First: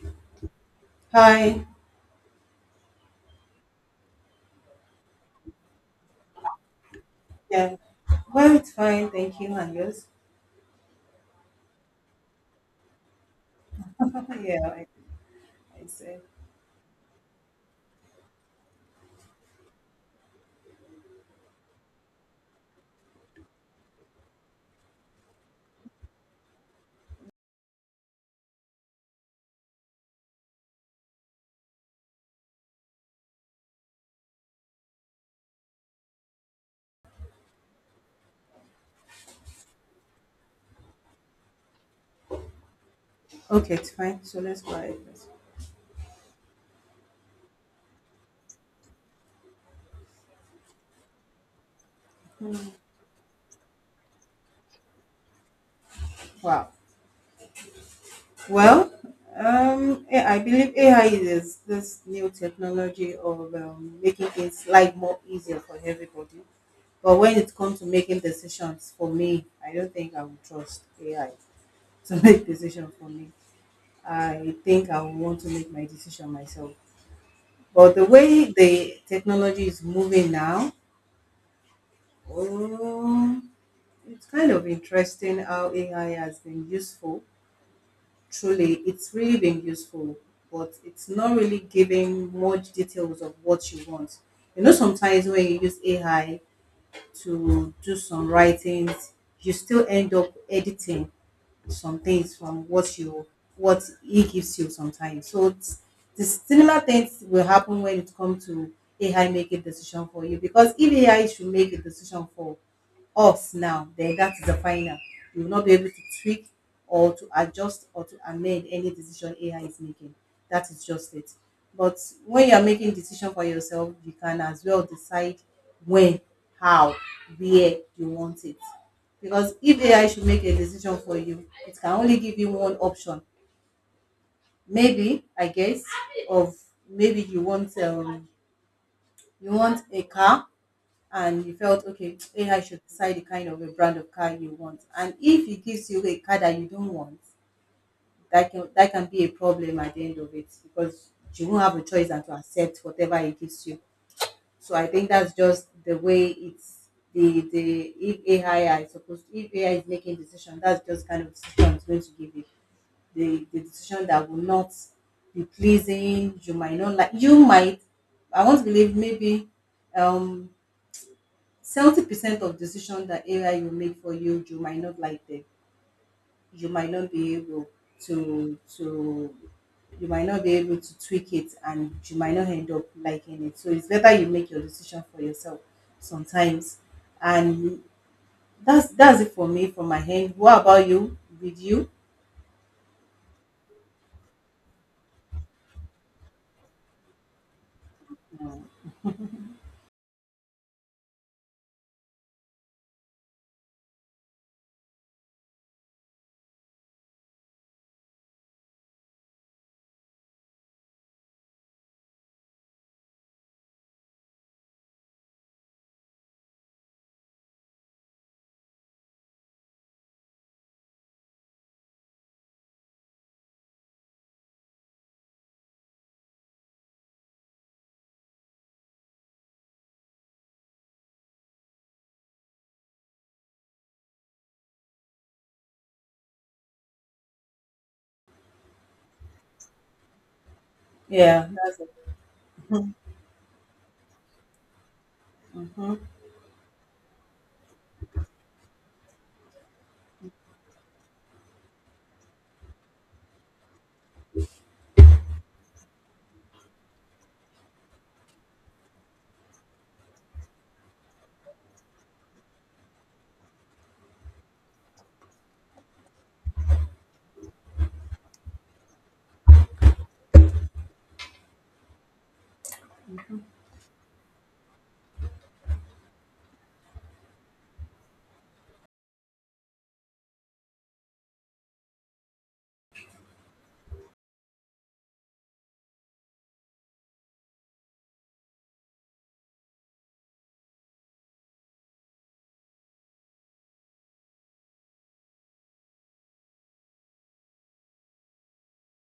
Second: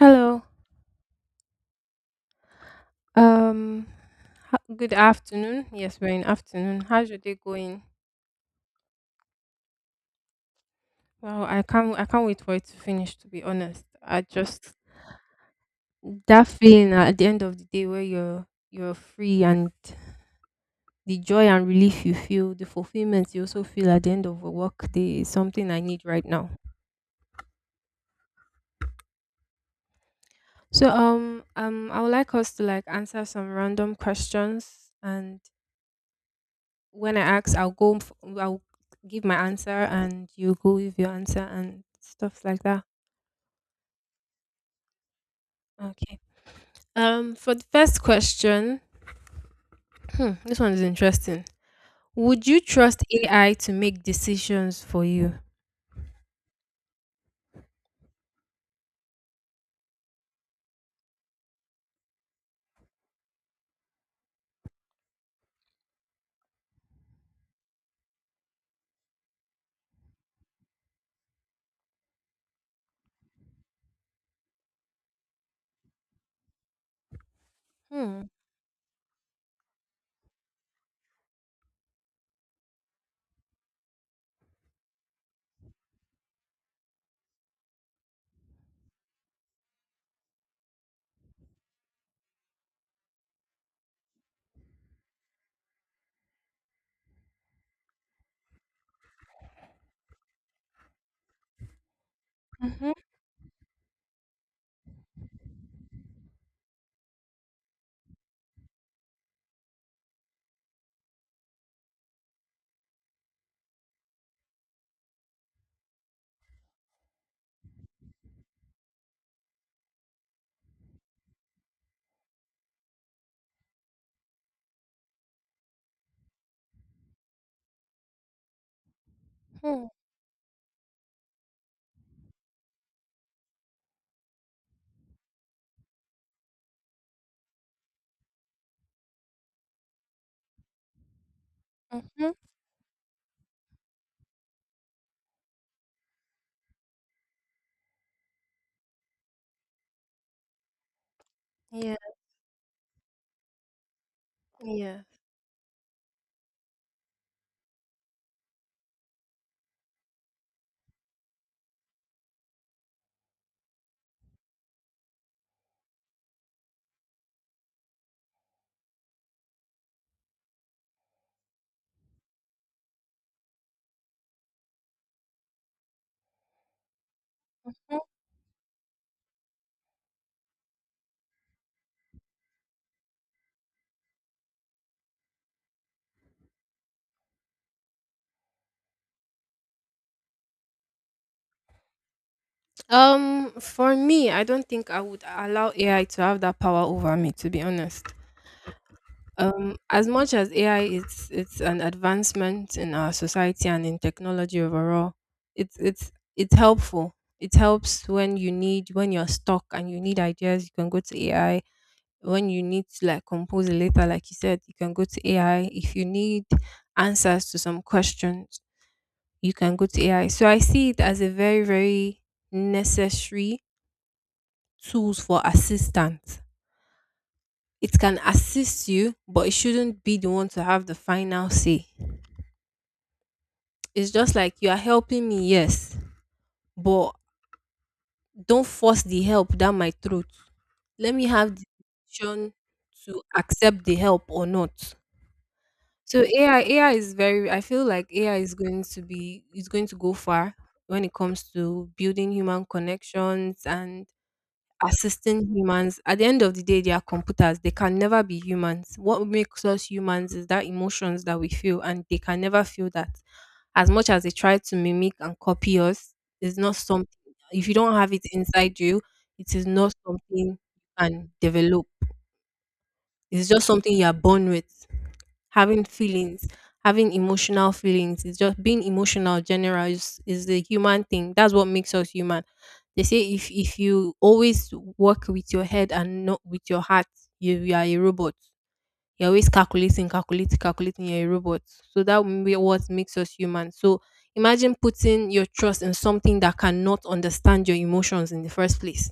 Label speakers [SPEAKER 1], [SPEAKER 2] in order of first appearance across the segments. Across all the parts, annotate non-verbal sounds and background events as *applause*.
[SPEAKER 1] Hello.
[SPEAKER 2] Hi.
[SPEAKER 1] Um. Good afternoon. Yes, we're in afternoon. How's your day
[SPEAKER 2] Yeah.
[SPEAKER 1] going?
[SPEAKER 2] Well, it's fine. Thank you. And yours?
[SPEAKER 1] Wow, I can't wait for it to finish. To be honest, I
[SPEAKER 2] *laughs* Yeah,
[SPEAKER 1] just
[SPEAKER 2] I said.
[SPEAKER 1] that feeling at the end of the day where you're free and the joy and relief you feel, the fulfillment you also feel at the end of a work day is something I need right now. So, I would like us to like answer some random questions, and when I ask, I'll go. I'll give my answer, and you go with your answer and stuff like that.
[SPEAKER 2] Okay, it's fine. So let's go ahead first.
[SPEAKER 1] Okay. For the first question, this one is interesting. Would you trust AI to make decisions for you?
[SPEAKER 2] Wow. Well, yeah, I believe AI is this new technology of making things life more easier for everybody. But when it comes to making decisions for me, I don't think I would trust AI to *laughs* make decisions for me. I think I would want to make my decision myself. But the
[SPEAKER 1] Hmm.
[SPEAKER 2] way the technology is moving now, oh, it's kind of interesting how AI has been useful. Truly, it's really been useful, but it's not really giving much details of what you want. You know, sometimes when you use AI to do some writings, you still end up editing some things from
[SPEAKER 1] Mm-hmm.
[SPEAKER 2] what he gives you sometimes. So the similar things will happen when it comes to AI making decision for you, because if AI should make a decision for us now, then that is the final. You will not be able to tweak or to adjust or to amend any decision AI is making. That is just it. But when you are making decision for yourself, you can as well decide when, how, where you want it. Because if
[SPEAKER 1] Hmm.
[SPEAKER 2] AI should make a decision for you, it can only give you one option. Maybe, I guess, of maybe you want a car, and you felt okay,
[SPEAKER 1] Mhm.
[SPEAKER 2] AI should decide the kind of a brand of car you want. And if it gives you a car that you don't want, that can be a problem at the end of it, because you won't have a
[SPEAKER 1] Yeah.
[SPEAKER 2] choice than to accept whatever it gives you. So I
[SPEAKER 1] Yeah.
[SPEAKER 2] think that's just the way it's the if AI is making decision, that's just kind of decision it's going to give you. The decision that will not be pleasing, you might not like. You might I want to believe maybe um 70% of decision that AI will make for you, you might not like them, you might not be able
[SPEAKER 1] Mm.
[SPEAKER 2] to you might not be able to tweak it, and you might not end up liking it. So it's better you make your decision for yourself sometimes, and that's it for me from my end. What about you, did you?
[SPEAKER 1] For me, I don't think I would allow AI to have that power over me. To be honest,
[SPEAKER 2] No.
[SPEAKER 1] As much as AI it's an advancement in our society and in technology overall, it's it's it's helpful. It helps when you need when you're stuck and you need ideas, you can go to AI. When you need to like compose a letter, like you said, you can go to AI. If you need answers to some questions, you can go to AI. So I see it as a very, very necessary tools for assistance. It can assist you, but it shouldn't be the one to have the final say. It's just like you are helping me, yes, but don't force the help down my throat. Let me
[SPEAKER 2] Yeah,
[SPEAKER 1] have the
[SPEAKER 2] that's it.
[SPEAKER 1] option to accept the help or not.
[SPEAKER 2] Mhm.
[SPEAKER 1] So AI is very. I feel like AI is going to be is going to go far when it comes to building human connections and assisting humans. At the end of the day, they are computers. They can never be humans. What makes us humans is that emotions that we feel, and they can never feel that. As much as they try to mimic and copy us, it's not something. If you don't have it inside you, it is not something you can develop. It's just something you are born with, having feelings, having emotional feelings. It's just being emotional general is the human thing. That's what makes us human. They say if you always work with your head and not with your heart, you are a robot. You're always calculating, calculating, calculating, you're a robot. So that will be what makes us human. So imagine putting your trust in something that cannot understand your emotions in the first place,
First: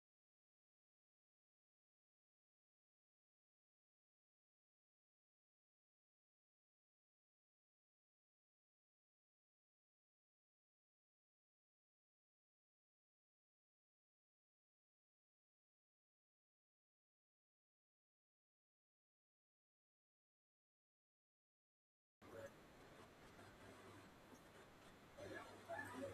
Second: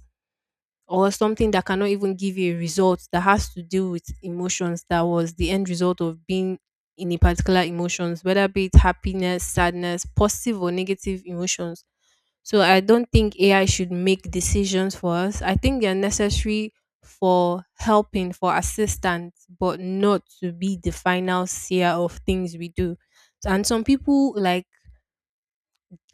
[SPEAKER 1] or something that cannot even give you a result that has to do with emotions, that was the end result of being in a particular emotions, whether be it happiness, sadness, positive or negative emotions. So I don't think AI should make decisions for us. I think they're necessary for helping, for assistance, but not to be the final seer of things we do. And some people like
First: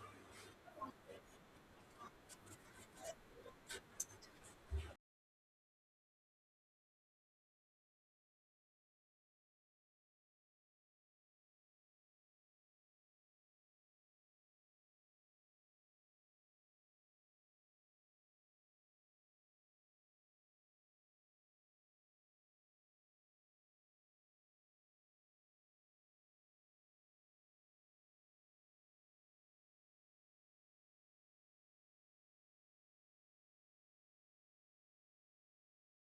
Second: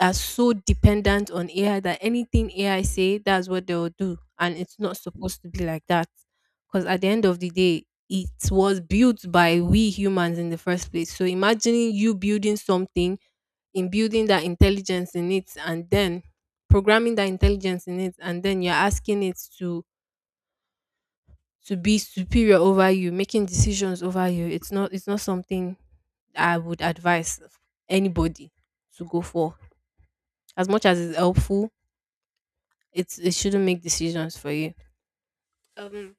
[SPEAKER 1] are so dependent on AI that anything AI say, that's what they'll do. And it's not supposed to be like that. Because at the end of the day, it was built by we humans in the first place. So imagining you building something, in building that intelligence in it, and then programming that intelligence in it, and then you're asking it to be superior over you, making decisions over you. It's not something I would advise anybody to go for. As much as it's helpful, it shouldn't make decisions for you. Um.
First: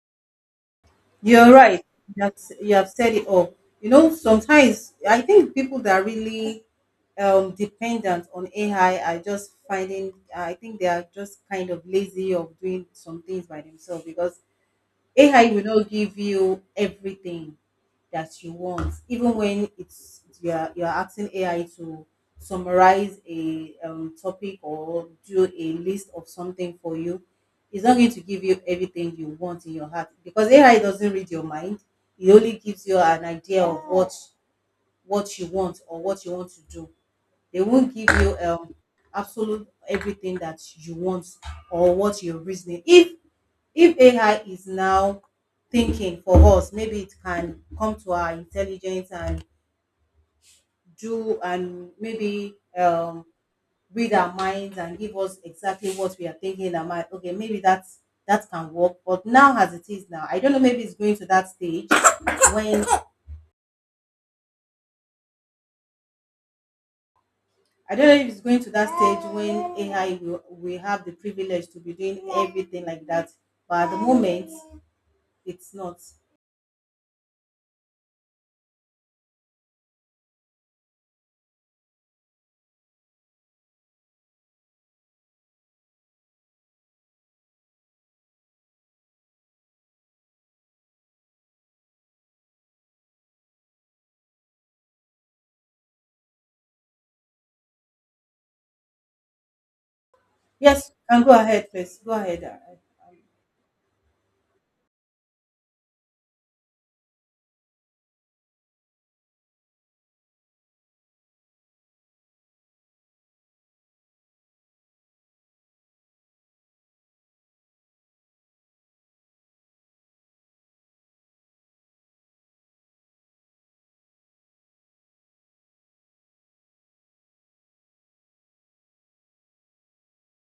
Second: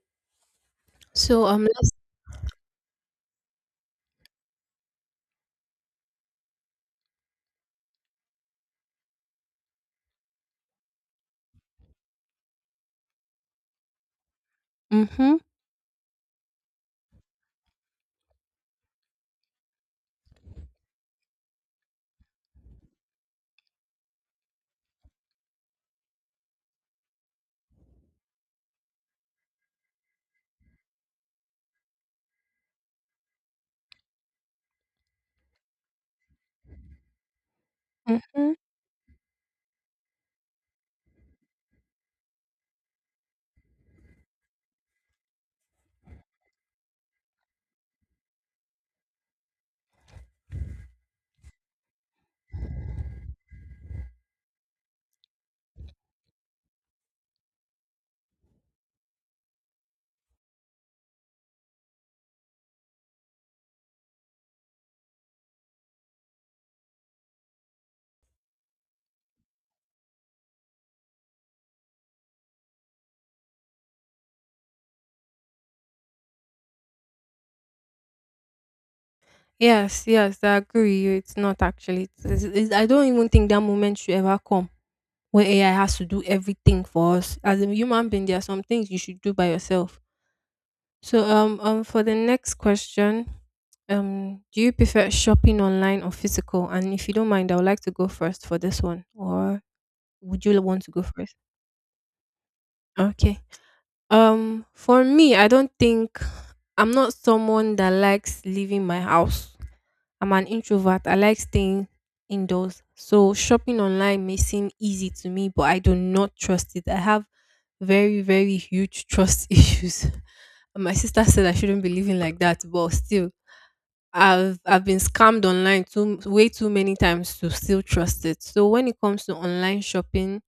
[SPEAKER 1] So
[SPEAKER 2] You're
[SPEAKER 1] um.
[SPEAKER 2] right.
[SPEAKER 1] Let's.
[SPEAKER 2] You have, you have said it all. You know, sometimes I think people that are really dependent on AI are just finding, I think they are just kind of lazy of doing some things by themselves, because
[SPEAKER 1] Mm-hmm.
[SPEAKER 2] AI will not give you everything that you want, even when it's you are asking AI to summarize a topic or do a list of something for you. It's not going to give you everything you want in your heart, because AI doesn't read your mind. It only gives you an idea of what you want or what you want to do. They won't give you
[SPEAKER 1] Mm-hmm.
[SPEAKER 2] absolute everything that you want or what your reasoning. If AI is now thinking for us, maybe it can come to our intelligence and do, and maybe read our minds and give us exactly what we are thinking in our mind. Okay, maybe that can work. But now, as it is now, I don't know, maybe it's going to that stage when, I don't know if it's going to that stage when AI will have the privilege to be doing everything like that. But at the moment, it's not.
[SPEAKER 1] Yes. Yes. I agree with you. It's not actually. I don't even think that moment should ever come where AI has to do everything for us. As a human being, there are some things you should do by yourself. So for the next question, do you prefer shopping online or physical? And if you don't mind, I would like to go first for this one. Or would you want to
[SPEAKER 2] Yes,
[SPEAKER 1] go
[SPEAKER 2] and go
[SPEAKER 1] first?
[SPEAKER 2] ahead, please. Go ahead.
[SPEAKER 1] Okay. For me, I don't think I'm not someone that likes leaving my house. I'm an introvert. I like staying indoors. So shopping online may seem easy to me, but I do not trust it. I have very, very huge trust *laughs* issues. My sister said I shouldn't be living like that, but still, I've been scammed online too way too many times to still trust it. So when it comes to online shopping,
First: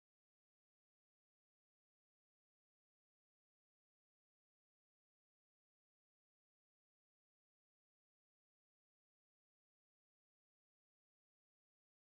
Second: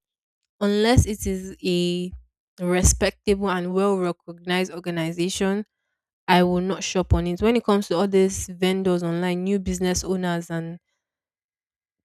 [SPEAKER 1] unless it is a respectable and well recognized organization, I will not shop on it. When it comes to all these vendors online, new business owners and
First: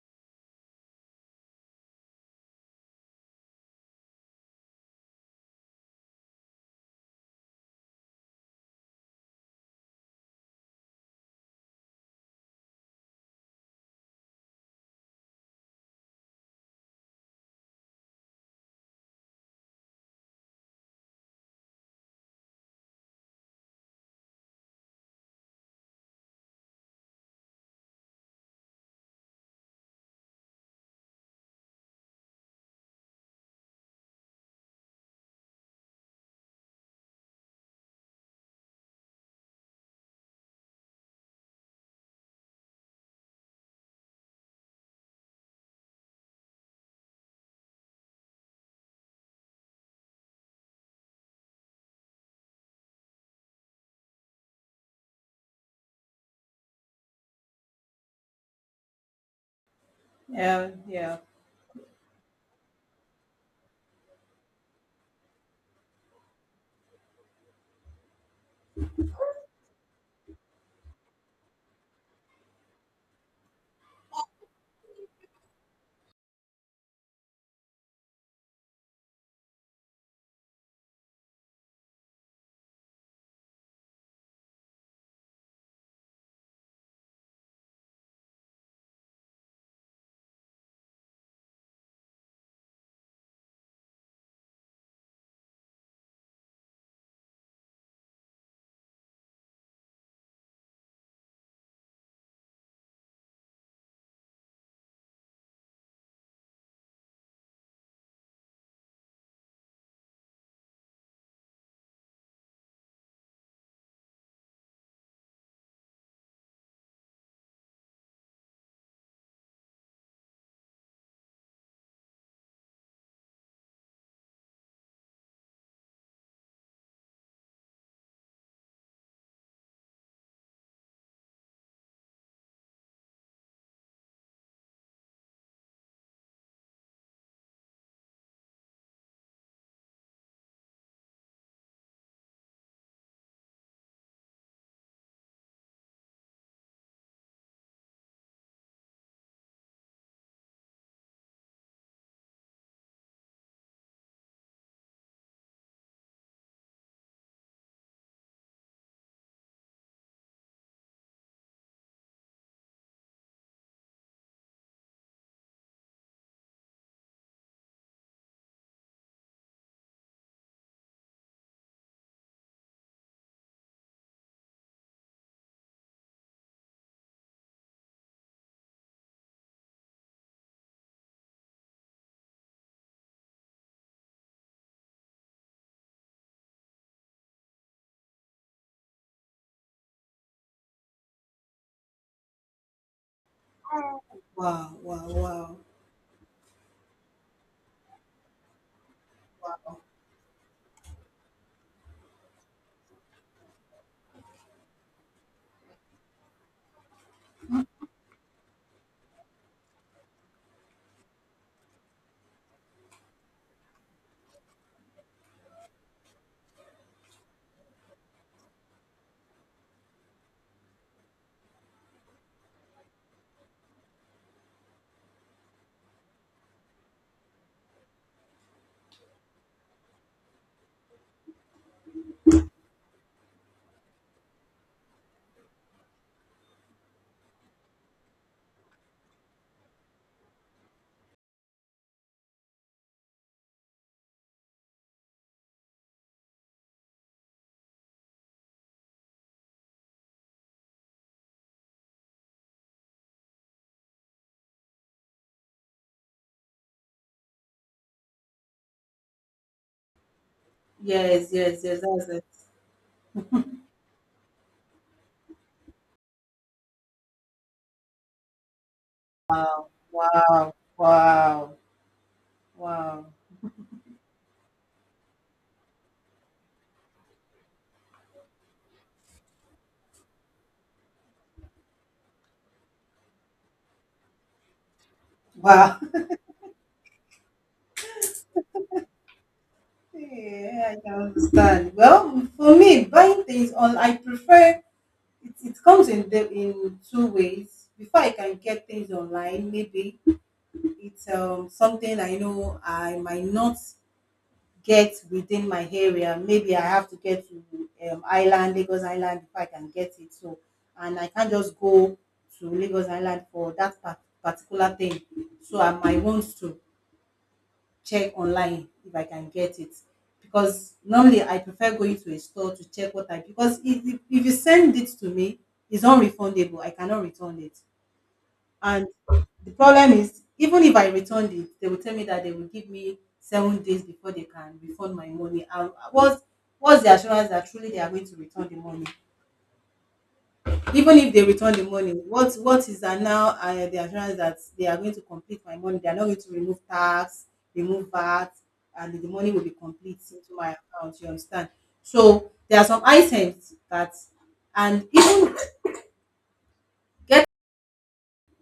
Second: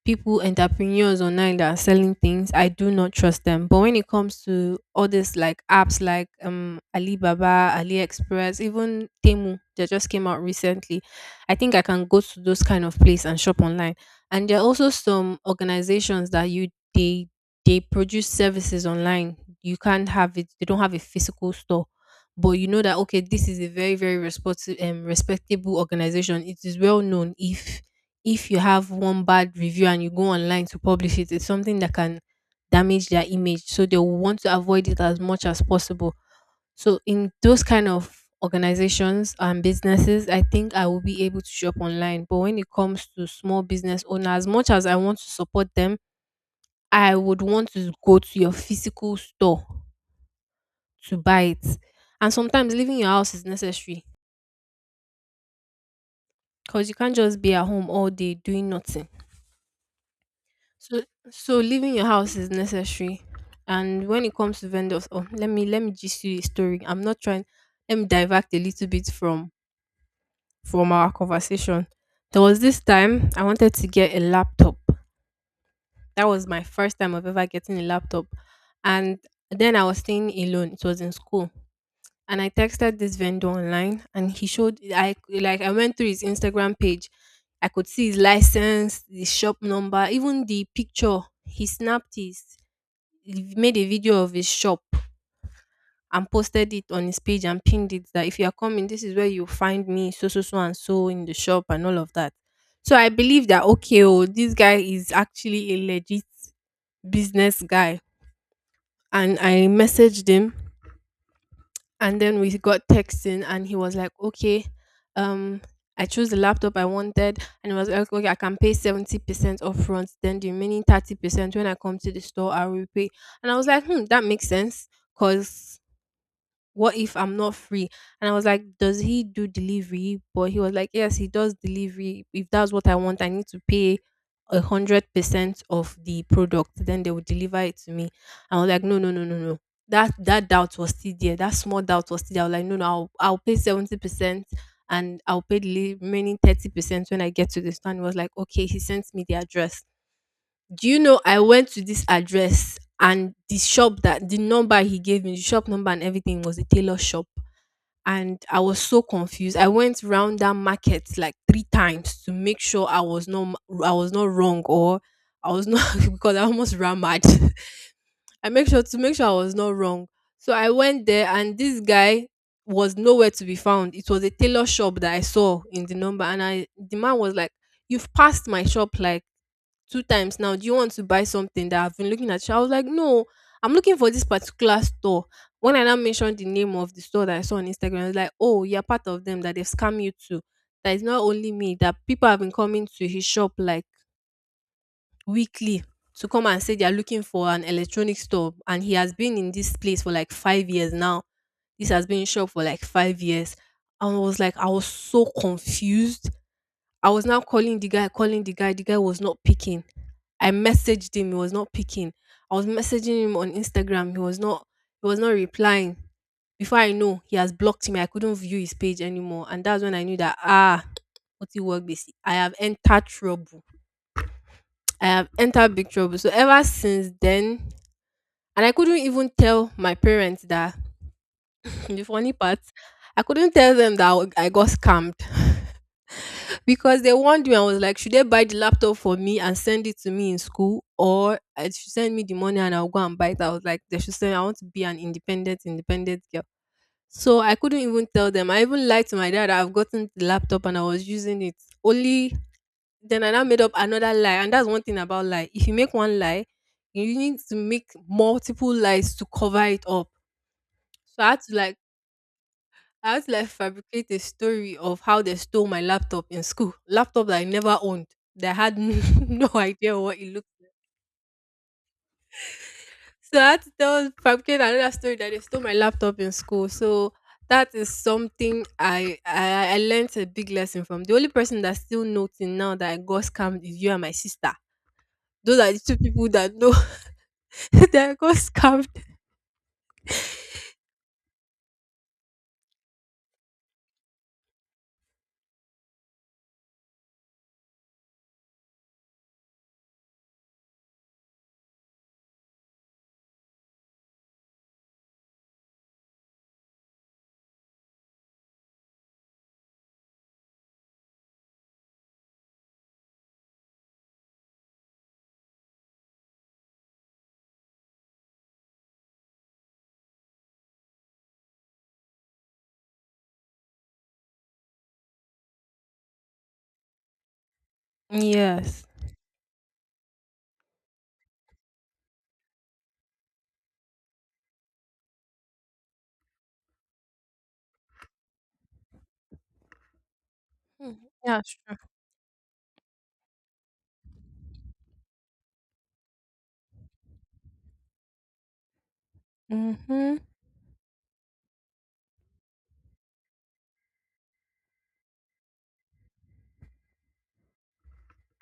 [SPEAKER 1] people, entrepreneurs online that are selling things, I do not trust them. But when it comes to all these like apps like Alibaba, AliExpress, even Temu that just came out recently, I think I can go to those kind of place and shop online. And there are also some organizations that you they produce services online. You can't have it, they don't have a physical store. But you know that okay, this is a very, very respectable organization. It is well known. If you have one bad review and you go online to publish it, it's something that can damage their image. So they will want to avoid it as much as possible. So in those kind of organizations and businesses, I think I will be able to shop online. But when it comes to small business owner, as much as I want to support them, I would want to go to your physical store to buy it. And sometimes leaving your house is necessary, because you can't just be at home all day doing nothing.
[SPEAKER 2] Yeah,
[SPEAKER 1] So
[SPEAKER 2] yeah.
[SPEAKER 1] so leaving your house is necessary. And when it comes to vendors, oh, let me just you a story. I'm not trying Let me divert a little bit from our conversation. There was this time I wanted to get a laptop. That was my first time of ever getting a laptop. And then I was staying alone. It was in school. And I texted this vendor online, and he showed I like I went through his Instagram page. I could see his license, the shop number, even the picture. He made a video of his shop and posted it on his page and pinned it that if you are coming, this is where you find me, so and so in the shop and all of that. So I believe that okay, oh, this guy is actually a legit business guy. And I messaged him, and then we got texting, and he was like, "Okay, um, I chose the laptop I wanted," and it was like, okay, I can pay 70% upfront, then the remaining 30% when I come to the store, I will pay. And I was like, that makes sense, because what if I'm not free? And I was like, does he do delivery? But he was like, yes, he does delivery. If that's what I want, I need to pay 100% of the product. Then they will deliver it to me. I was like, no, no, no, no, no. That doubt was still there. That small doubt was still there. I was like, no, no, I'll pay 70%, and I'll pay the remaining 30% when I get to the store. And he was like, okay, he sent me the address. Do you know I went to this address, and the shop that the number he gave me, the shop number and everything, was a tailor shop. And I was so confused. I went round that market like 3 times to make sure I was not wrong, or I was not *laughs* because I almost ran mad. *laughs* I make sure to make sure I was not wrong. So I went there and this guy was nowhere to be found. It was a tailor shop that I saw in the number, and I the man was like, "You've passed my shop like 2 times now. Do you want to buy something that I've been looking at?" I was like, no, I'm looking for this particular store. When I now mentioned the name of the store that I saw on Instagram, I was like, oh, you're part of them that they've scammed you to. That is not only me, that people have been coming to his shop like
[SPEAKER 2] Wow, wow, wow.
[SPEAKER 1] weekly to come and say they're looking for an electronic store. And he has been in this place for like 5 years now. This has been in shop for like 5 years. And I was like, I was so confused. I was now calling the guy, calling the guy. The guy was not picking. I messaged him. He was not picking. I was messaging him on Instagram. He was not. He was not replying. Before I know, he has blocked me. I couldn't view his page anymore, and that's when I knew that what you work basic. I have entered trouble. I have entered big trouble. So ever since then, and I couldn't even tell my parents that. *laughs* The funny part, I couldn't tell them that I got scammed. *laughs* Because they warned me, I was like, should they buy the laptop for me and send it to me in school, or I should send me the money and I'll go and buy it? I was like, they should send. I want to be an independent girl. So I couldn't even tell them. I even lied to my dad. I've gotten the laptop and I was using it. Only then I now made up another lie, and that's one thing about lie. If you make one lie, you need to make multiple lies to cover it up. So
[SPEAKER 2] Yes,
[SPEAKER 1] I had to
[SPEAKER 2] yes,
[SPEAKER 1] like
[SPEAKER 2] yes, that's it.
[SPEAKER 1] I had to like fabricate a story of how they stole my laptop in school. Laptop that I never owned. That I had *laughs* no idea what it looked
[SPEAKER 2] Wow, wow,
[SPEAKER 1] like.
[SPEAKER 2] wow,
[SPEAKER 1] So I had to tell fabricate another story that they stole my laptop in school. So that is something I learned a big lesson from. The only person that's still noting now that I got scammed is you and my sister. Those are
[SPEAKER 2] wow.
[SPEAKER 1] the two
[SPEAKER 2] *laughs*
[SPEAKER 1] people that know *laughs* that I got scammed.
[SPEAKER 2] Yeah, I can understand. Well, for me, I prefer it comes in two ways. Before I can get things online, maybe it's something I know I might not get within my area. Maybe I have to get to Lagos Island, if I can get it. So, and I can't just go to Lagos Island for that particular thing. So, I might want to check online if I can get it. Because normally I prefer going to a store to check what I because if you send it to me, it's unrefundable. I cannot return it.
[SPEAKER 1] Yes.
[SPEAKER 2] And the problem is, even if I returned it, they will tell me that they will give me 7 days before they can refund my money. And what's the assurance that truly they are going to return the money?
[SPEAKER 1] Mm,
[SPEAKER 2] Even if they
[SPEAKER 1] yeah,
[SPEAKER 2] return the
[SPEAKER 1] sure.
[SPEAKER 2] money, what is that now, the assurance that they are going to complete my money? They are not going to remove tax, remove VAT, and the money will be complete
[SPEAKER 1] Mm-hmm.
[SPEAKER 2] into my account. You understand? So there are some items that, and even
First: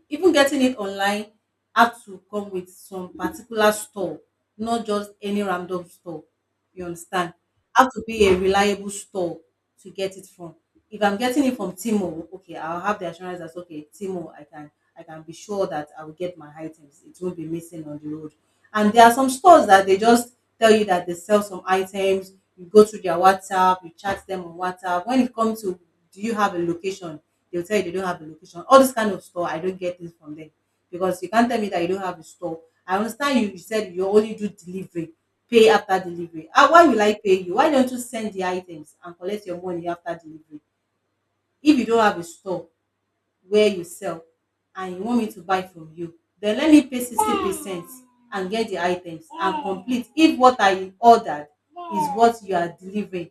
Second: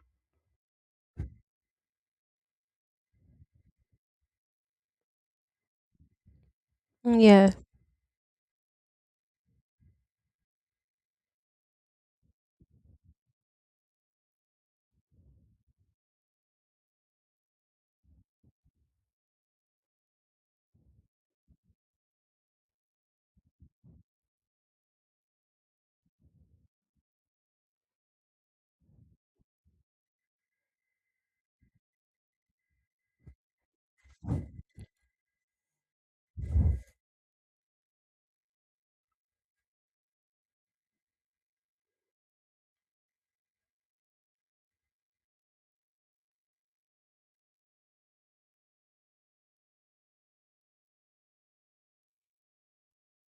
[SPEAKER 2] even getting it online had to come with some particular store, not just any random store. You understand?
[SPEAKER 1] Yeah.
[SPEAKER 2] Have to be a reliable store to get it from. If I'm getting it from Timo, okay, I'll have the assurance that okay, Timo, I can be sure that I will get my items. It won't be missing on the road. And there are some stores that they just tell you that they sell some items. You go to their WhatsApp, you chat them on WhatsApp. When it comes to, do you have a location? They'll tell you they don't have a location. All this kind of store, I don't get things from them, because you can't tell me that you don't have a store. I understand you said you only do delivery, pay after delivery. Ah, why will I pay you? Why don't you send the items and collect your money after delivery? If you don't have a store where you sell, and you want me to buy from you, then let me pay 60% and get the items, and complete if what I ordered is what you are delivering.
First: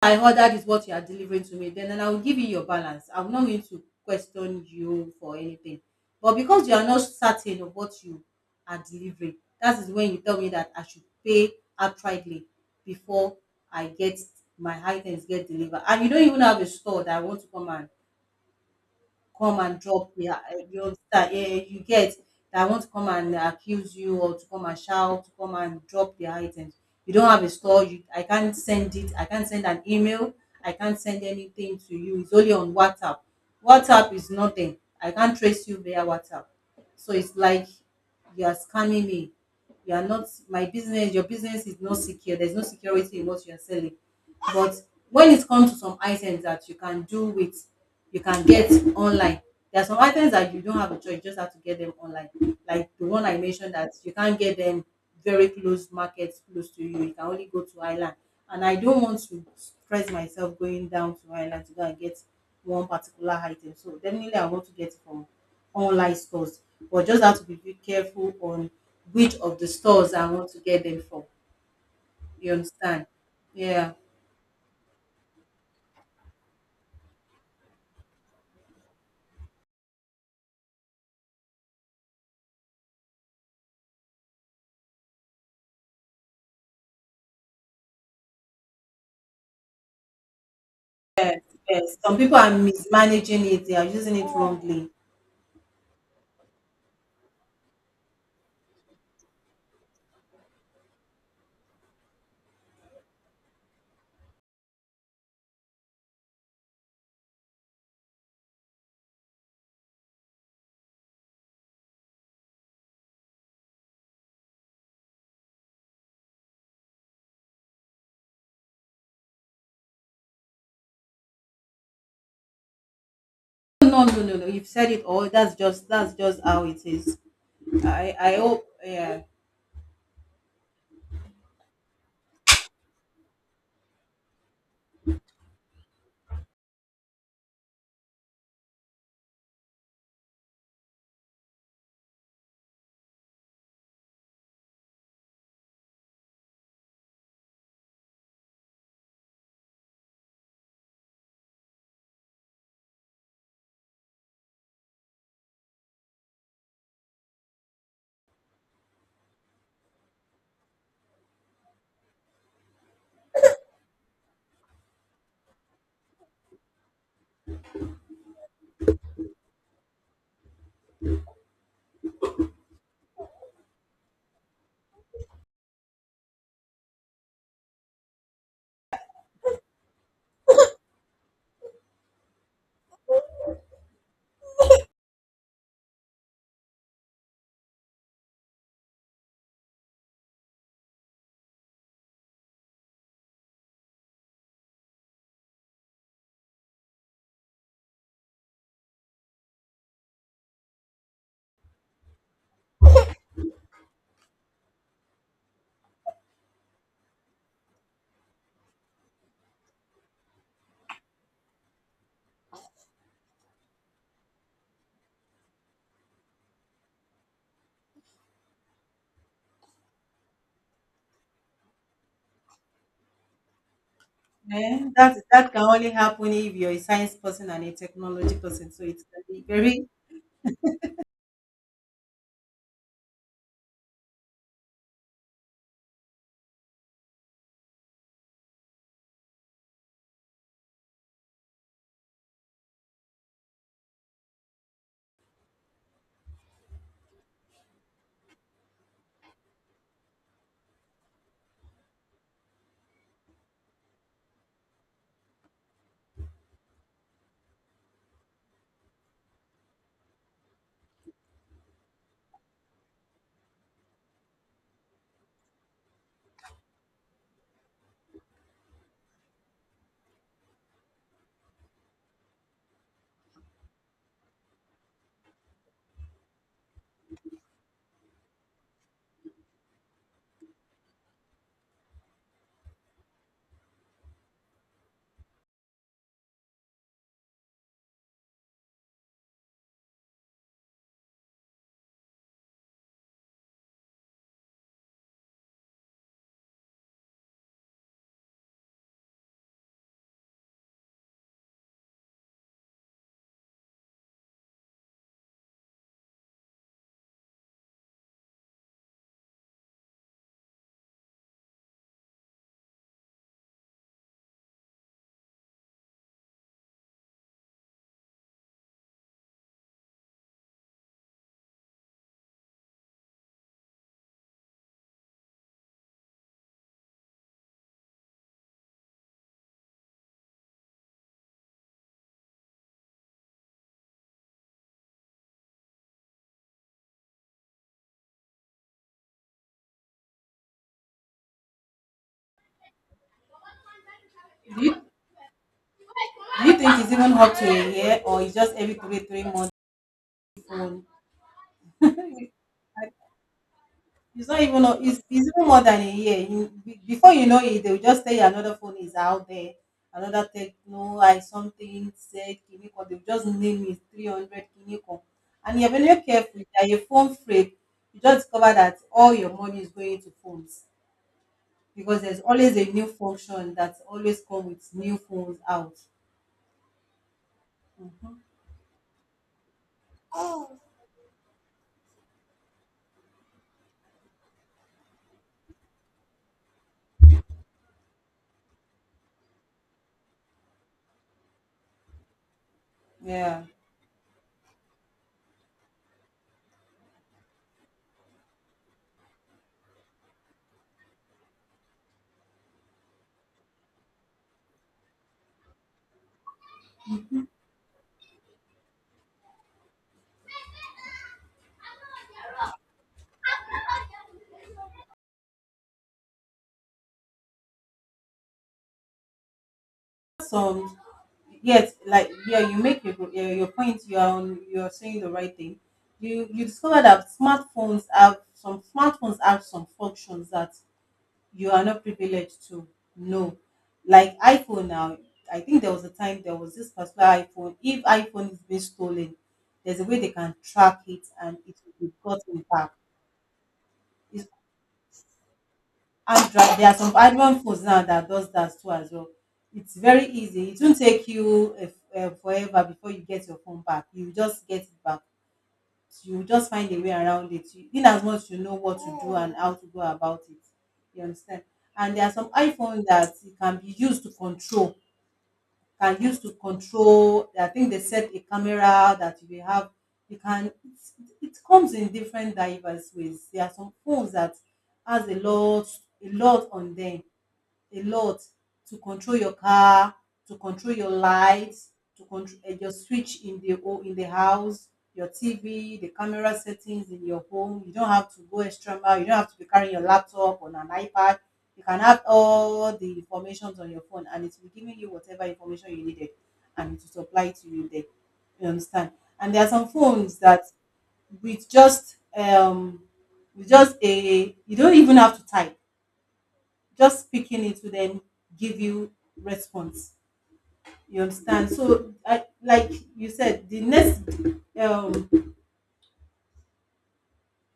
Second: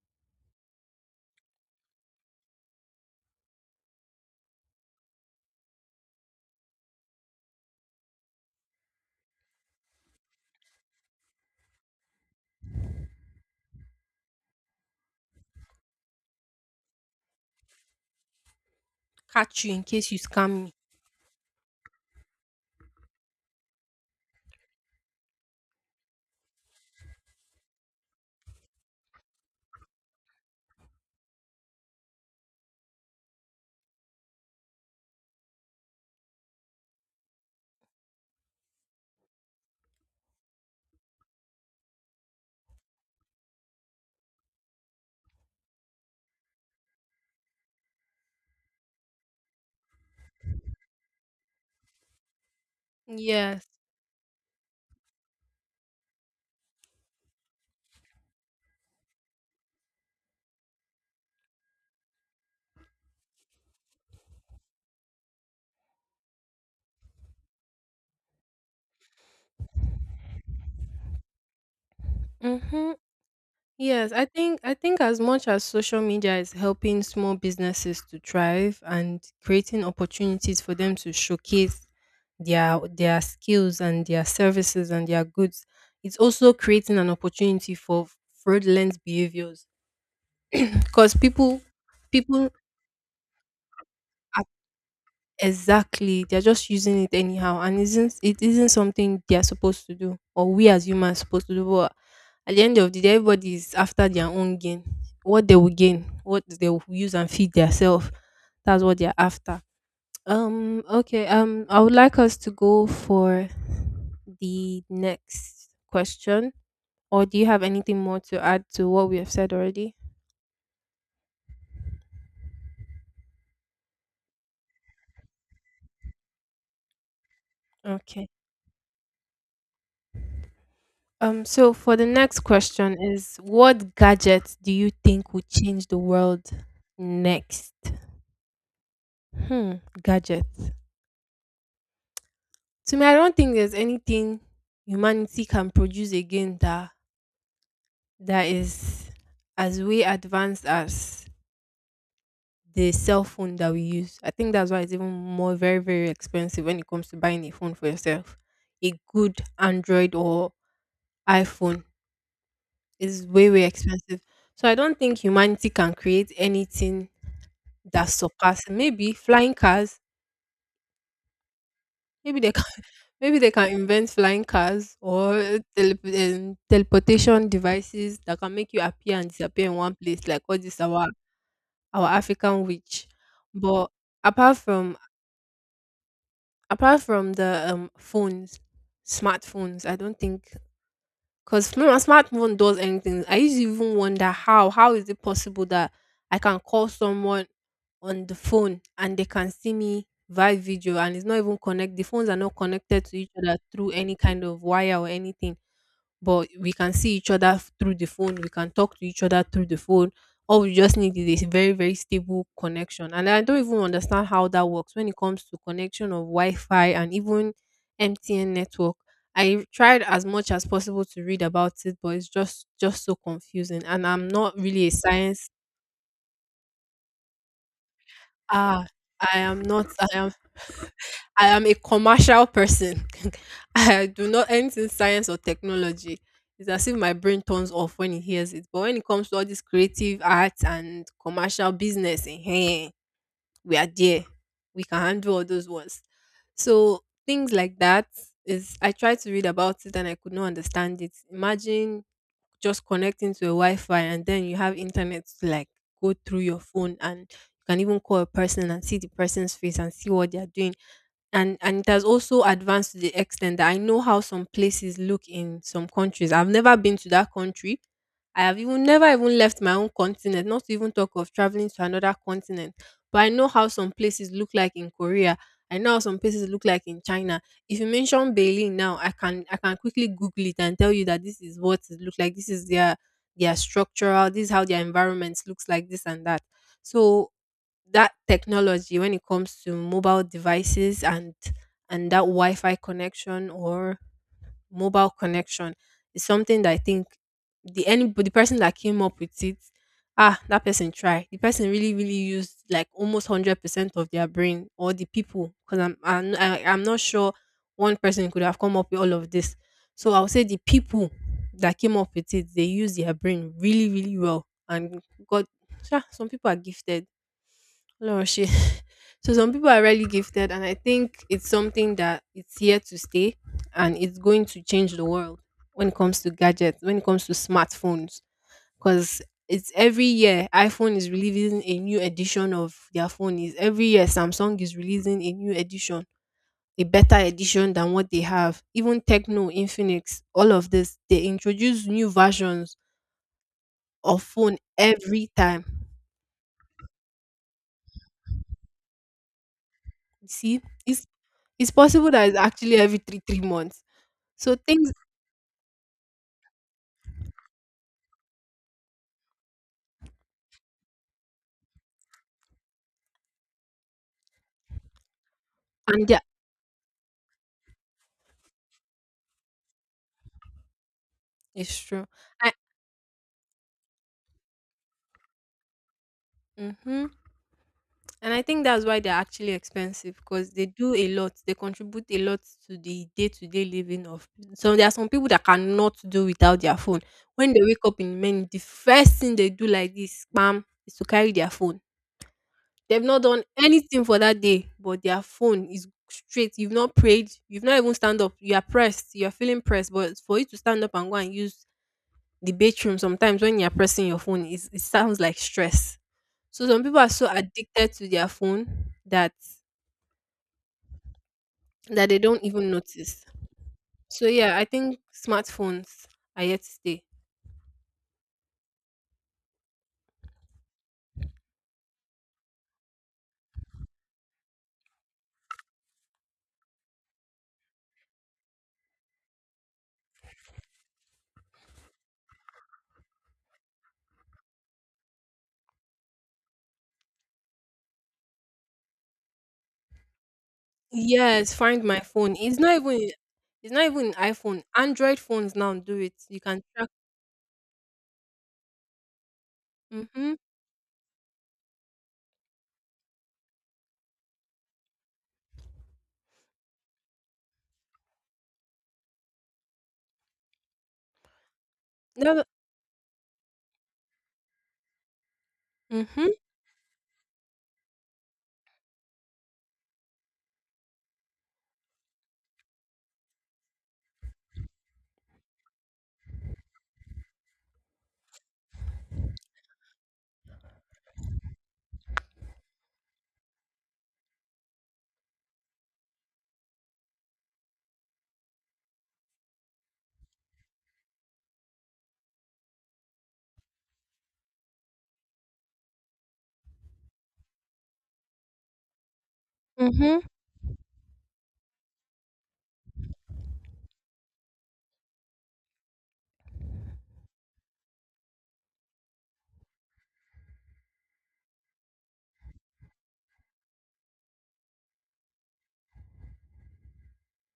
[SPEAKER 2] I heard that is what you are delivering to me, then, and I will give you your balance. I'm not going to question you for anything. But because you are not certain of what you are delivering, that is when you tell me that I should pay outrightly before I get my items get delivered. And you don't even have a store that I want to come and come
[SPEAKER 1] Catch you
[SPEAKER 2] and
[SPEAKER 1] in case
[SPEAKER 2] drop
[SPEAKER 1] you
[SPEAKER 2] their,
[SPEAKER 1] scam
[SPEAKER 2] eh,
[SPEAKER 1] me.
[SPEAKER 2] you understand, eh, you get that, want to come and accuse you or to come and shout, to come and drop their items. You don't have a store. You, I can't send it. I can't send an email. I can't send anything to you. It's only on WhatsApp. WhatsApp is nothing. I can't trace you via WhatsApp. So it's like you are scamming me. You are not my business. Your business is not secure. There's no security in what you are selling. But when it comes to some items that you can do with, you can get online. There are some items that you don't have a choice. You just have to get them online. Like the one I
[SPEAKER 1] Yes.
[SPEAKER 2] mentioned that you can't get them very close markets close to you. You can only go to island. And I don't want to stress myself going down to island to go and get one particular item. So definitely I want to get it from online stores, but just have to be very careful on which of the stores I want to get them from. You
[SPEAKER 1] Mm-hmm.
[SPEAKER 2] understand? Yeah.
[SPEAKER 1] Yes, I think as much as social media is helping small businesses to thrive and creating opportunities for them to showcase their skills and their services and their goods, it's also creating an opportunity for fraudulent behaviors because people
[SPEAKER 2] Yes. Some people
[SPEAKER 1] people
[SPEAKER 2] are mismanaging it. They are using it wrongly.
[SPEAKER 1] Exactly. They're just using it anyhow and isn't something they are supposed to do or we as humans supposed to do. But at the end of the day, everybody is after their own gain. What they will gain, what they will use and feed themselves. That's what they're after. Okay, I would like us to go for the next question. Or do you have anything more to add to what we have said already?
[SPEAKER 2] No, no, no, no, no. You've said it all. That's just how it is. I
[SPEAKER 1] Okay.
[SPEAKER 2] I hope. Yeah.
[SPEAKER 1] So for the next question is what gadget do you think would change the world next? Hmm, gadget. To me, I don't think there's anything humanity can produce again that is as way advanced as the cell phone that we use. I think that's why it's even more very, very expensive when it comes to buying a phone for yourself. A good Android or iPhone is way, way expensive. So I don't think humanity can create anything that surpass maybe flying cars. Maybe they can *laughs* maybe they can invent flying cars or teleportation devices that can make you appear and disappear in one place, like what is our African witch. But apart from apart from the phones, smartphones, I don't think because no, my smartphone does anything. I used to even wonder how is it possible that I can call someone on the phone and they can see me via video and it's not even connect. The phones are not connected to each other through any kind of wire or anything but we can see each other through the phone. We can talk to each other through the phone. All we just need is a very, very stable connection. And I don't even understand how that works when it comes to connection of Wi Fi and even MTN network. I tried as much as possible to read about it, but it's just so confusing. And I'm not
[SPEAKER 2] Eh,
[SPEAKER 1] really a
[SPEAKER 2] that
[SPEAKER 1] science.
[SPEAKER 2] that can only happen if you're a science person and a technology person. So
[SPEAKER 1] Ah,
[SPEAKER 2] it's gonna
[SPEAKER 1] I
[SPEAKER 2] be
[SPEAKER 1] am not.
[SPEAKER 2] very.
[SPEAKER 1] I am. *laughs* I am a commercial person. *laughs* I do not anything science or technology. It's as if my brain turns off when it hears it. But when it comes to all this creative arts and commercial business, hey, we are there. We can handle all those ones. So things like that is I tried to read about it and I could not understand it. Imagine just connecting to a Wi-Fi, and then you have internet to like go through your phone, and you can even call a person and see the person's face and see what they are doing and it has also advanced to the extent that I know how some places look in some countries. I've never been to that country. I have even never even left my own continent, not to even talk of traveling to another continent. But I know how some places look like in Korea. I know how some places look like in China. If you mention Berlin now, I can quickly Google it and tell you that this is what it looks like. This is their structural. This is how their environment looks like. This and that. So that technology when it comes to mobile devices and that Wi-Fi connection or mobile connection is something that I think the person that came up with it. That person tried. The person really really used like almost 100% of their brain or the people because I'm not sure one person could have come up with all of this. So I would say the people that came up with it, they used their brain really really well and got. Sha, some people are gifted, no. *laughs* So some people are really gifted, and I think it's something that it's here to stay, and it's going to change the world when it comes to gadgets, when it comes to smartphones, because it's every year iPhone is releasing a new edition of their phone. Is every year Samsung is releasing a new edition, a better edition than what they have. Even Techno, Infinix, all of this, they introduce new versions of phone
[SPEAKER 2] Do you,
[SPEAKER 1] every time.
[SPEAKER 2] do you think it's even up to a year or it's just every three months
[SPEAKER 1] You see,
[SPEAKER 2] phone?
[SPEAKER 1] it's possible that it's actually every three months.
[SPEAKER 2] It's not
[SPEAKER 1] So
[SPEAKER 2] even a,
[SPEAKER 1] things
[SPEAKER 2] it's even more than a year. You, before you know it, they'll just say another phone is out there, another techno, I something said Kiniko. They'll just name it 300 Kiniko. And you're very
[SPEAKER 1] and yeah,
[SPEAKER 2] careful. If you're a phone freak, you just discover that all your money is going to phones,
[SPEAKER 1] it's
[SPEAKER 2] because
[SPEAKER 1] true.
[SPEAKER 2] there's
[SPEAKER 1] I
[SPEAKER 2] always a new function that always come with new phones out.
[SPEAKER 1] hmm and I think that's why they're actually expensive because they do a lot. They contribute a lot to the day-to-day living of. So there are some people that cannot do without their phone. When they wake up in the morning, the first thing they do like this, spam, is to carry their phone. They've not done
[SPEAKER 2] Yeah.
[SPEAKER 1] anything for that day, but their phone is straight. You've not prayed. You've not even stand up. You are pressed. You are feeling pressed. But for you to stand up and go and use the bathroom sometimes when you're pressing your phone, is it sounds like stress. So some people are so addicted to their phone that that they don't even notice. So yeah, I think smartphones are here to stay.
[SPEAKER 2] Some yes like yeah your point, you are on, you're saying the right thing. You discover that smartphones have some functions that you are not privileged to know. Like iPhone now, I think there was a time, there was this particular iPhone, if iPhone is being stolen, there's a way they can track it and
[SPEAKER 1] Yes,
[SPEAKER 2] it will
[SPEAKER 1] find
[SPEAKER 2] be
[SPEAKER 1] my phone.
[SPEAKER 2] gotten
[SPEAKER 1] It's
[SPEAKER 2] back.
[SPEAKER 1] not even it's not even an
[SPEAKER 2] It's
[SPEAKER 1] iPhone. Android phones now do it. You
[SPEAKER 2] Android,
[SPEAKER 1] can
[SPEAKER 2] there are
[SPEAKER 1] track.
[SPEAKER 2] some Android phones now that does that too as well. It's very
[SPEAKER 1] Mhm.
[SPEAKER 2] easy. It won't take you forever before you get your phone back. You just get it back. You just find a way around it. You, in as much you know what to do and how to go about it. You understand? And there are some
[SPEAKER 1] That-
[SPEAKER 2] iPhones that it can be used to control. Can use
[SPEAKER 1] Mhm.
[SPEAKER 2] to control. I think they set a camera that you will have. You can. It's, it comes in different diverse ways. There are some phones that has a lot, a lot on them a lot to control your car, to control your lights, to control your switch in the in the house, your TV, the camera settings in your home. You don't have to go extra mile. You don't have to be carrying your laptop on an iPad. You can have all the informations on your phone, and it will be giving you whatever information you needed, and it will supply to you there. You understand? And there are some phones
[SPEAKER 1] Mhm.
[SPEAKER 2] that with just um with just a you don't even have to type, just speaking it to them, give you response. You understand? So, I, like you said, the next um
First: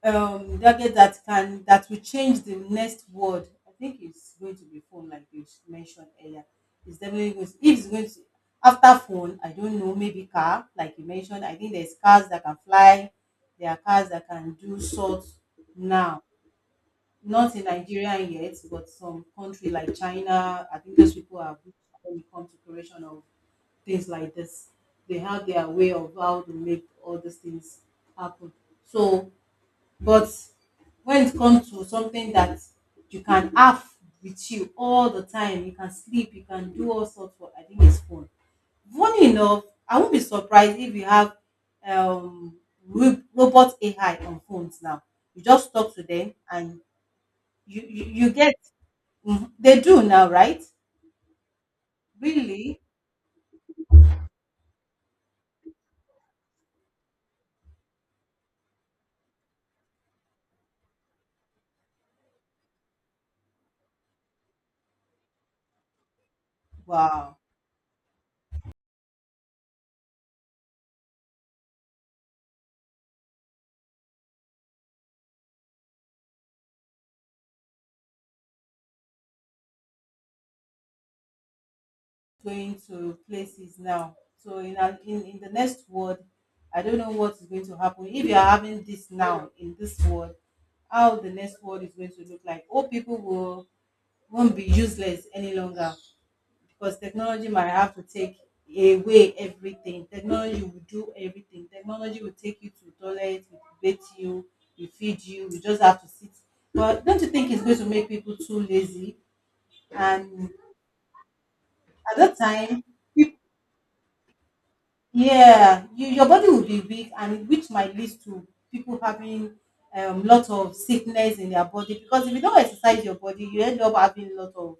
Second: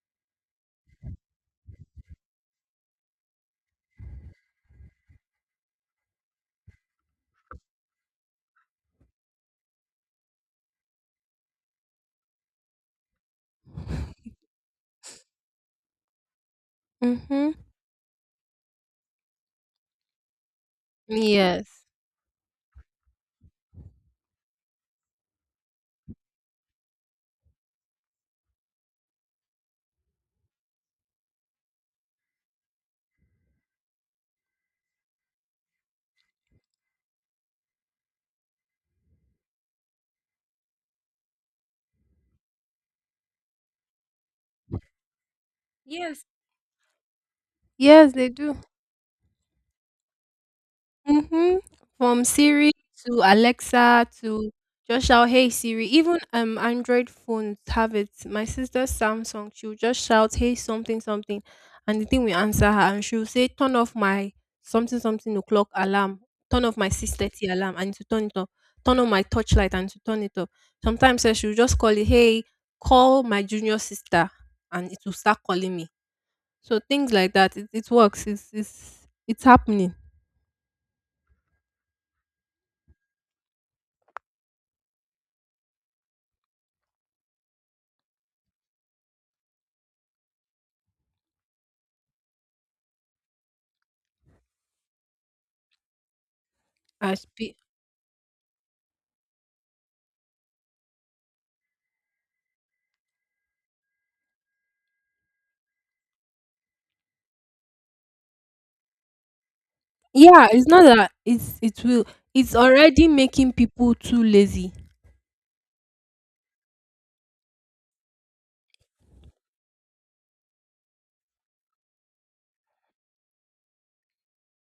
[SPEAKER 2] target that can that will change the next word, I think it's going to be phone, like you mentioned earlier. It's definitely going to, if it's going to, after phone I don't know, maybe car, like you mentioned. I think there's cars that can fly, there are cars that can do sorts now.
[SPEAKER 1] Mhm.
[SPEAKER 2] Not in Nigeria yet, but some country like China, I think those people are good
[SPEAKER 1] Yes.
[SPEAKER 2] when it comes to creation of things like this. They have their way of how to make all these things happen. So, but when it comes to something that you can have with you all the time, you can sleep, you can do all sorts of, I think it's fun. Funny enough, I won't be surprised if you have um, robot AI on phones now. You just talk to
[SPEAKER 1] Yes.
[SPEAKER 2] them and
[SPEAKER 1] Yes, they
[SPEAKER 2] you get.
[SPEAKER 1] do.
[SPEAKER 2] Mhm. They do now, right?
[SPEAKER 1] Mhm. From Siri
[SPEAKER 2] Really?
[SPEAKER 1] to Alexa to just shout, "Hey Siri." Even Android phones have it. My sister's Samsung, she'll just shout, "Hey something something," and the thing will answer her, and she'll say, "Turn off my something something o'clock alarm. Turn off my six
[SPEAKER 2] Wow.
[SPEAKER 1] thirty alarm," and to turn it off. "Turn on my torchlight," and to turn it off. Sometimes sef, she'll just call it, "Hey, call my junior sister," and it will start calling me. So things like that. It works. It's happening.
[SPEAKER 2] Going to places now. So in the next world, I don't know what is going to happen. If you are having this now in this world, how the next world is going to look like? Old people will won't be useless any longer because
[SPEAKER 1] I
[SPEAKER 2] technology
[SPEAKER 1] speak.
[SPEAKER 2] might have to take away everything. Technology will do everything. Technology will take you to the toilet, will bathe you, will feed you. You just have to sit. But don't you think it's going to make people too lazy?
[SPEAKER 1] Yeah,
[SPEAKER 2] And
[SPEAKER 1] it's not that it's it will
[SPEAKER 2] at that
[SPEAKER 1] it's
[SPEAKER 2] time,
[SPEAKER 1] already making people too lazy.
[SPEAKER 2] yeah, you, your body will be weak, and which might lead to people having lot of sickness in their body, because if you don't exercise your body you end up having lot of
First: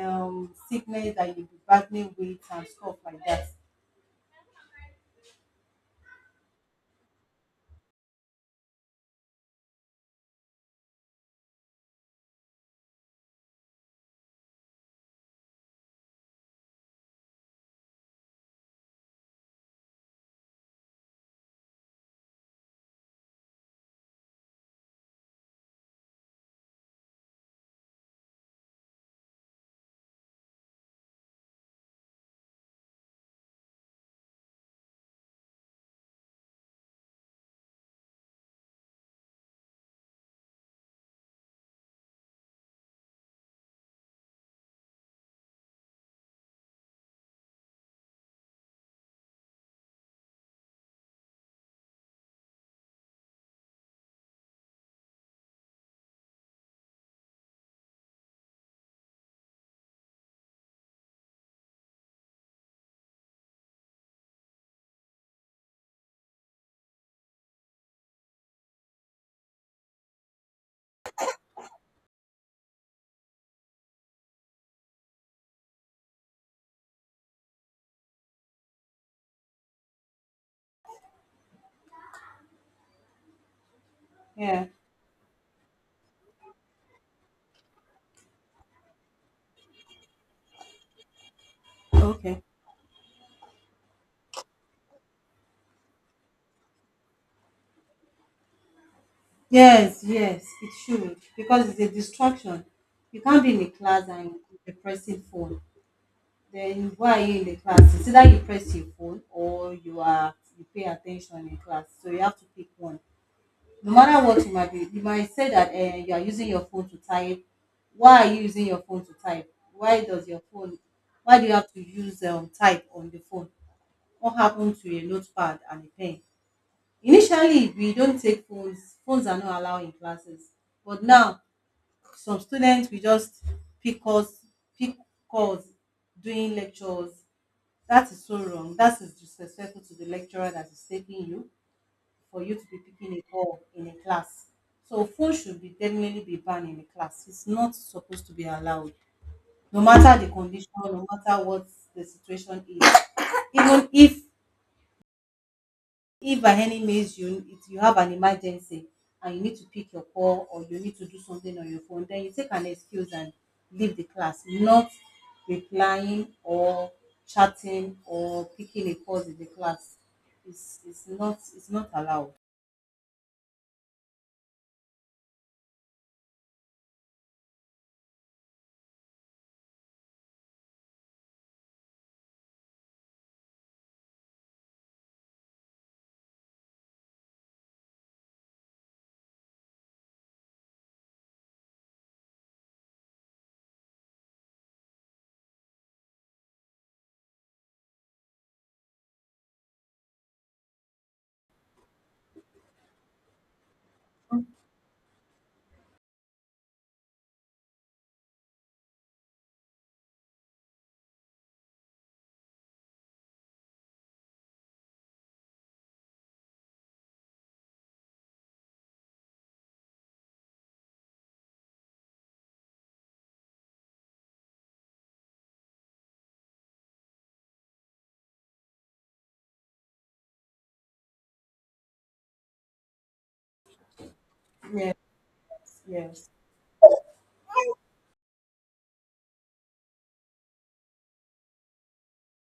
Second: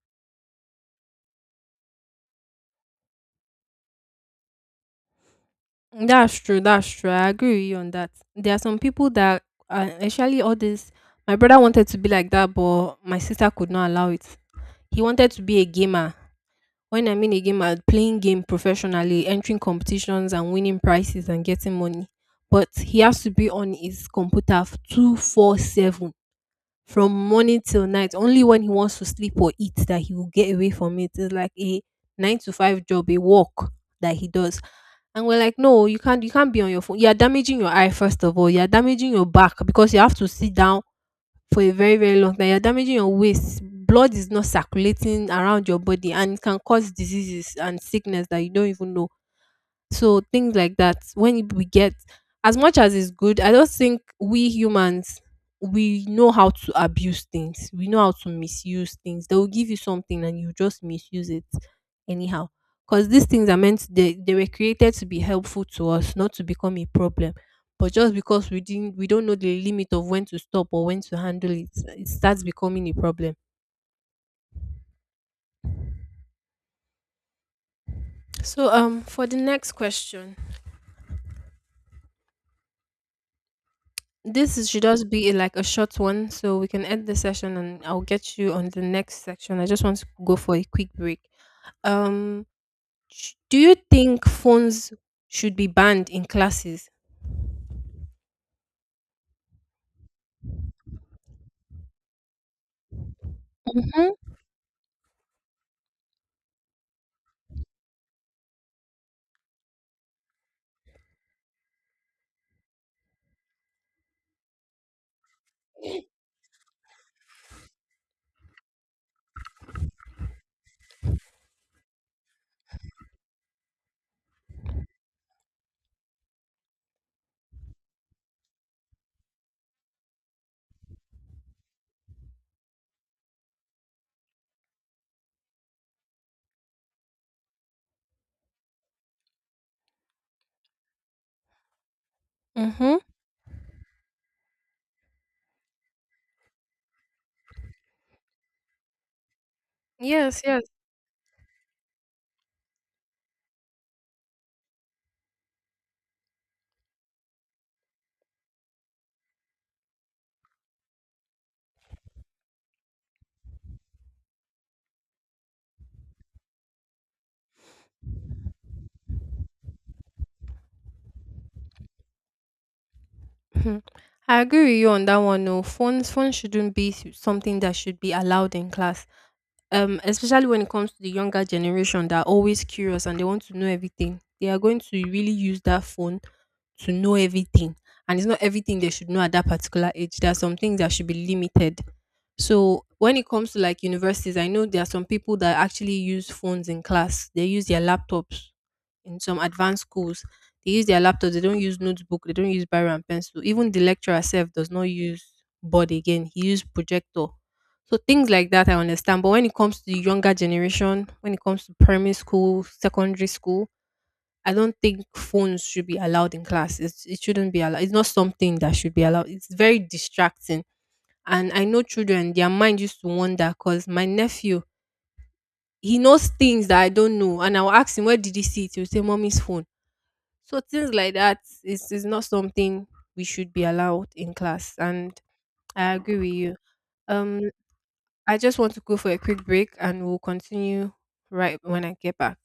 [SPEAKER 2] sickness that you'll be battling with and stuff like that.
[SPEAKER 1] That's true, that's true. I agree with you on that. There are some people that actually all this my brother wanted to be like that but my sister could not allow it. He wanted to be a gamer. When I mean a gamer, playing game professionally, entering competitions and winning prizes and getting money. But he has to be on his computer 24/7 from morning till night. Only when he wants to sleep or eat that he will get away from it. It's like a nine to five job, a work that he does. And we're like, no, you can't be on your phone. You're damaging your eye, first of all. You're damaging your back because you have to sit down for a very, very long time. You're damaging your waist. Blood is not circulating around your body and it can cause diseases and sickness that you don't even know. So things like that. When we get as much as it's good, I don't think we humans we know how to abuse things. We know how to misuse things. They will give you something and you just misuse it anyhow. Because these things are meant they were created to be helpful to us, not to become a problem. But just because we don't know the limit of when to stop or when to handle it, it starts becoming a problem. So for the next question,
[SPEAKER 2] Yeah.
[SPEAKER 1] should just be like a short one, so we can end the session, and I'll get you on the next section. I just want to go for a quick break.
[SPEAKER 2] Okay.
[SPEAKER 1] Um, do you think phones should be banned in classes?
[SPEAKER 2] Yes, yes, it should, because it's a distraction. You can't be in a class
[SPEAKER 1] Mm-hmm.
[SPEAKER 2] and depressing phone. Then why are you in the class? It's either you press your phone or you pay attention in class. So you have to pick one. No matter what you might be, you might say that you are using your phone to type. Why are you using your phone to type? Why does your phone? Why do you have to use, type on the phone? What happened to a notepad and a pen? Initially, we don't take phones. Phones are not allowed in classes, but now some students we just pick us pick calls during lectures. That is so wrong. That is disrespectful to the lecturer that is taking you, for you to be
[SPEAKER 1] Mm-hmm.
[SPEAKER 2] picking a ball in a class. So phone should be definitely be banned in a class. It's not supposed to be allowed, no matter the
[SPEAKER 1] Yes. Yes.
[SPEAKER 2] condition, no matter what the situation is. Even if by any means you if you have an emergency and you need to pick your call or you need to do something on your phone, then you take an excuse and leave the class, not replying or chatting or picking a pause in the class. It's not allowed.
[SPEAKER 1] Mhm. I agree with you on that one. No, phones shouldn't be something that should be allowed in class. Especially when it comes to the younger generation that are always curious and they want to know everything. They are going to really use that phone to know everything, and it's not everything they should know at that particular age. There are some things that should be limited. So when it comes to like universities, I know there are some people that actually use phones in class. They use their laptops in some advanced schools they use their laptops. They don't use notebook. They don't use biro and pencil. Even the lecturer herself does not use board again. He used projector. So things like that I understand. But when it comes to the younger generation, when it comes to primary school, secondary school, I don't think phones should be allowed in class. It shouldn't be allowed. It's not something that should be allowed. It's very distracting. And I know children, their mind used to wander because my nephew, he knows things that I don't know. And I'll ask him, where did he see it? He'll say, mommy's phone. So things like that is not something we should be allowed in class,
[SPEAKER 2] Yes,
[SPEAKER 1] and I agree
[SPEAKER 2] yes.
[SPEAKER 1] with you. Um, I just want to go for a quick break, and we'll continue right when I get back.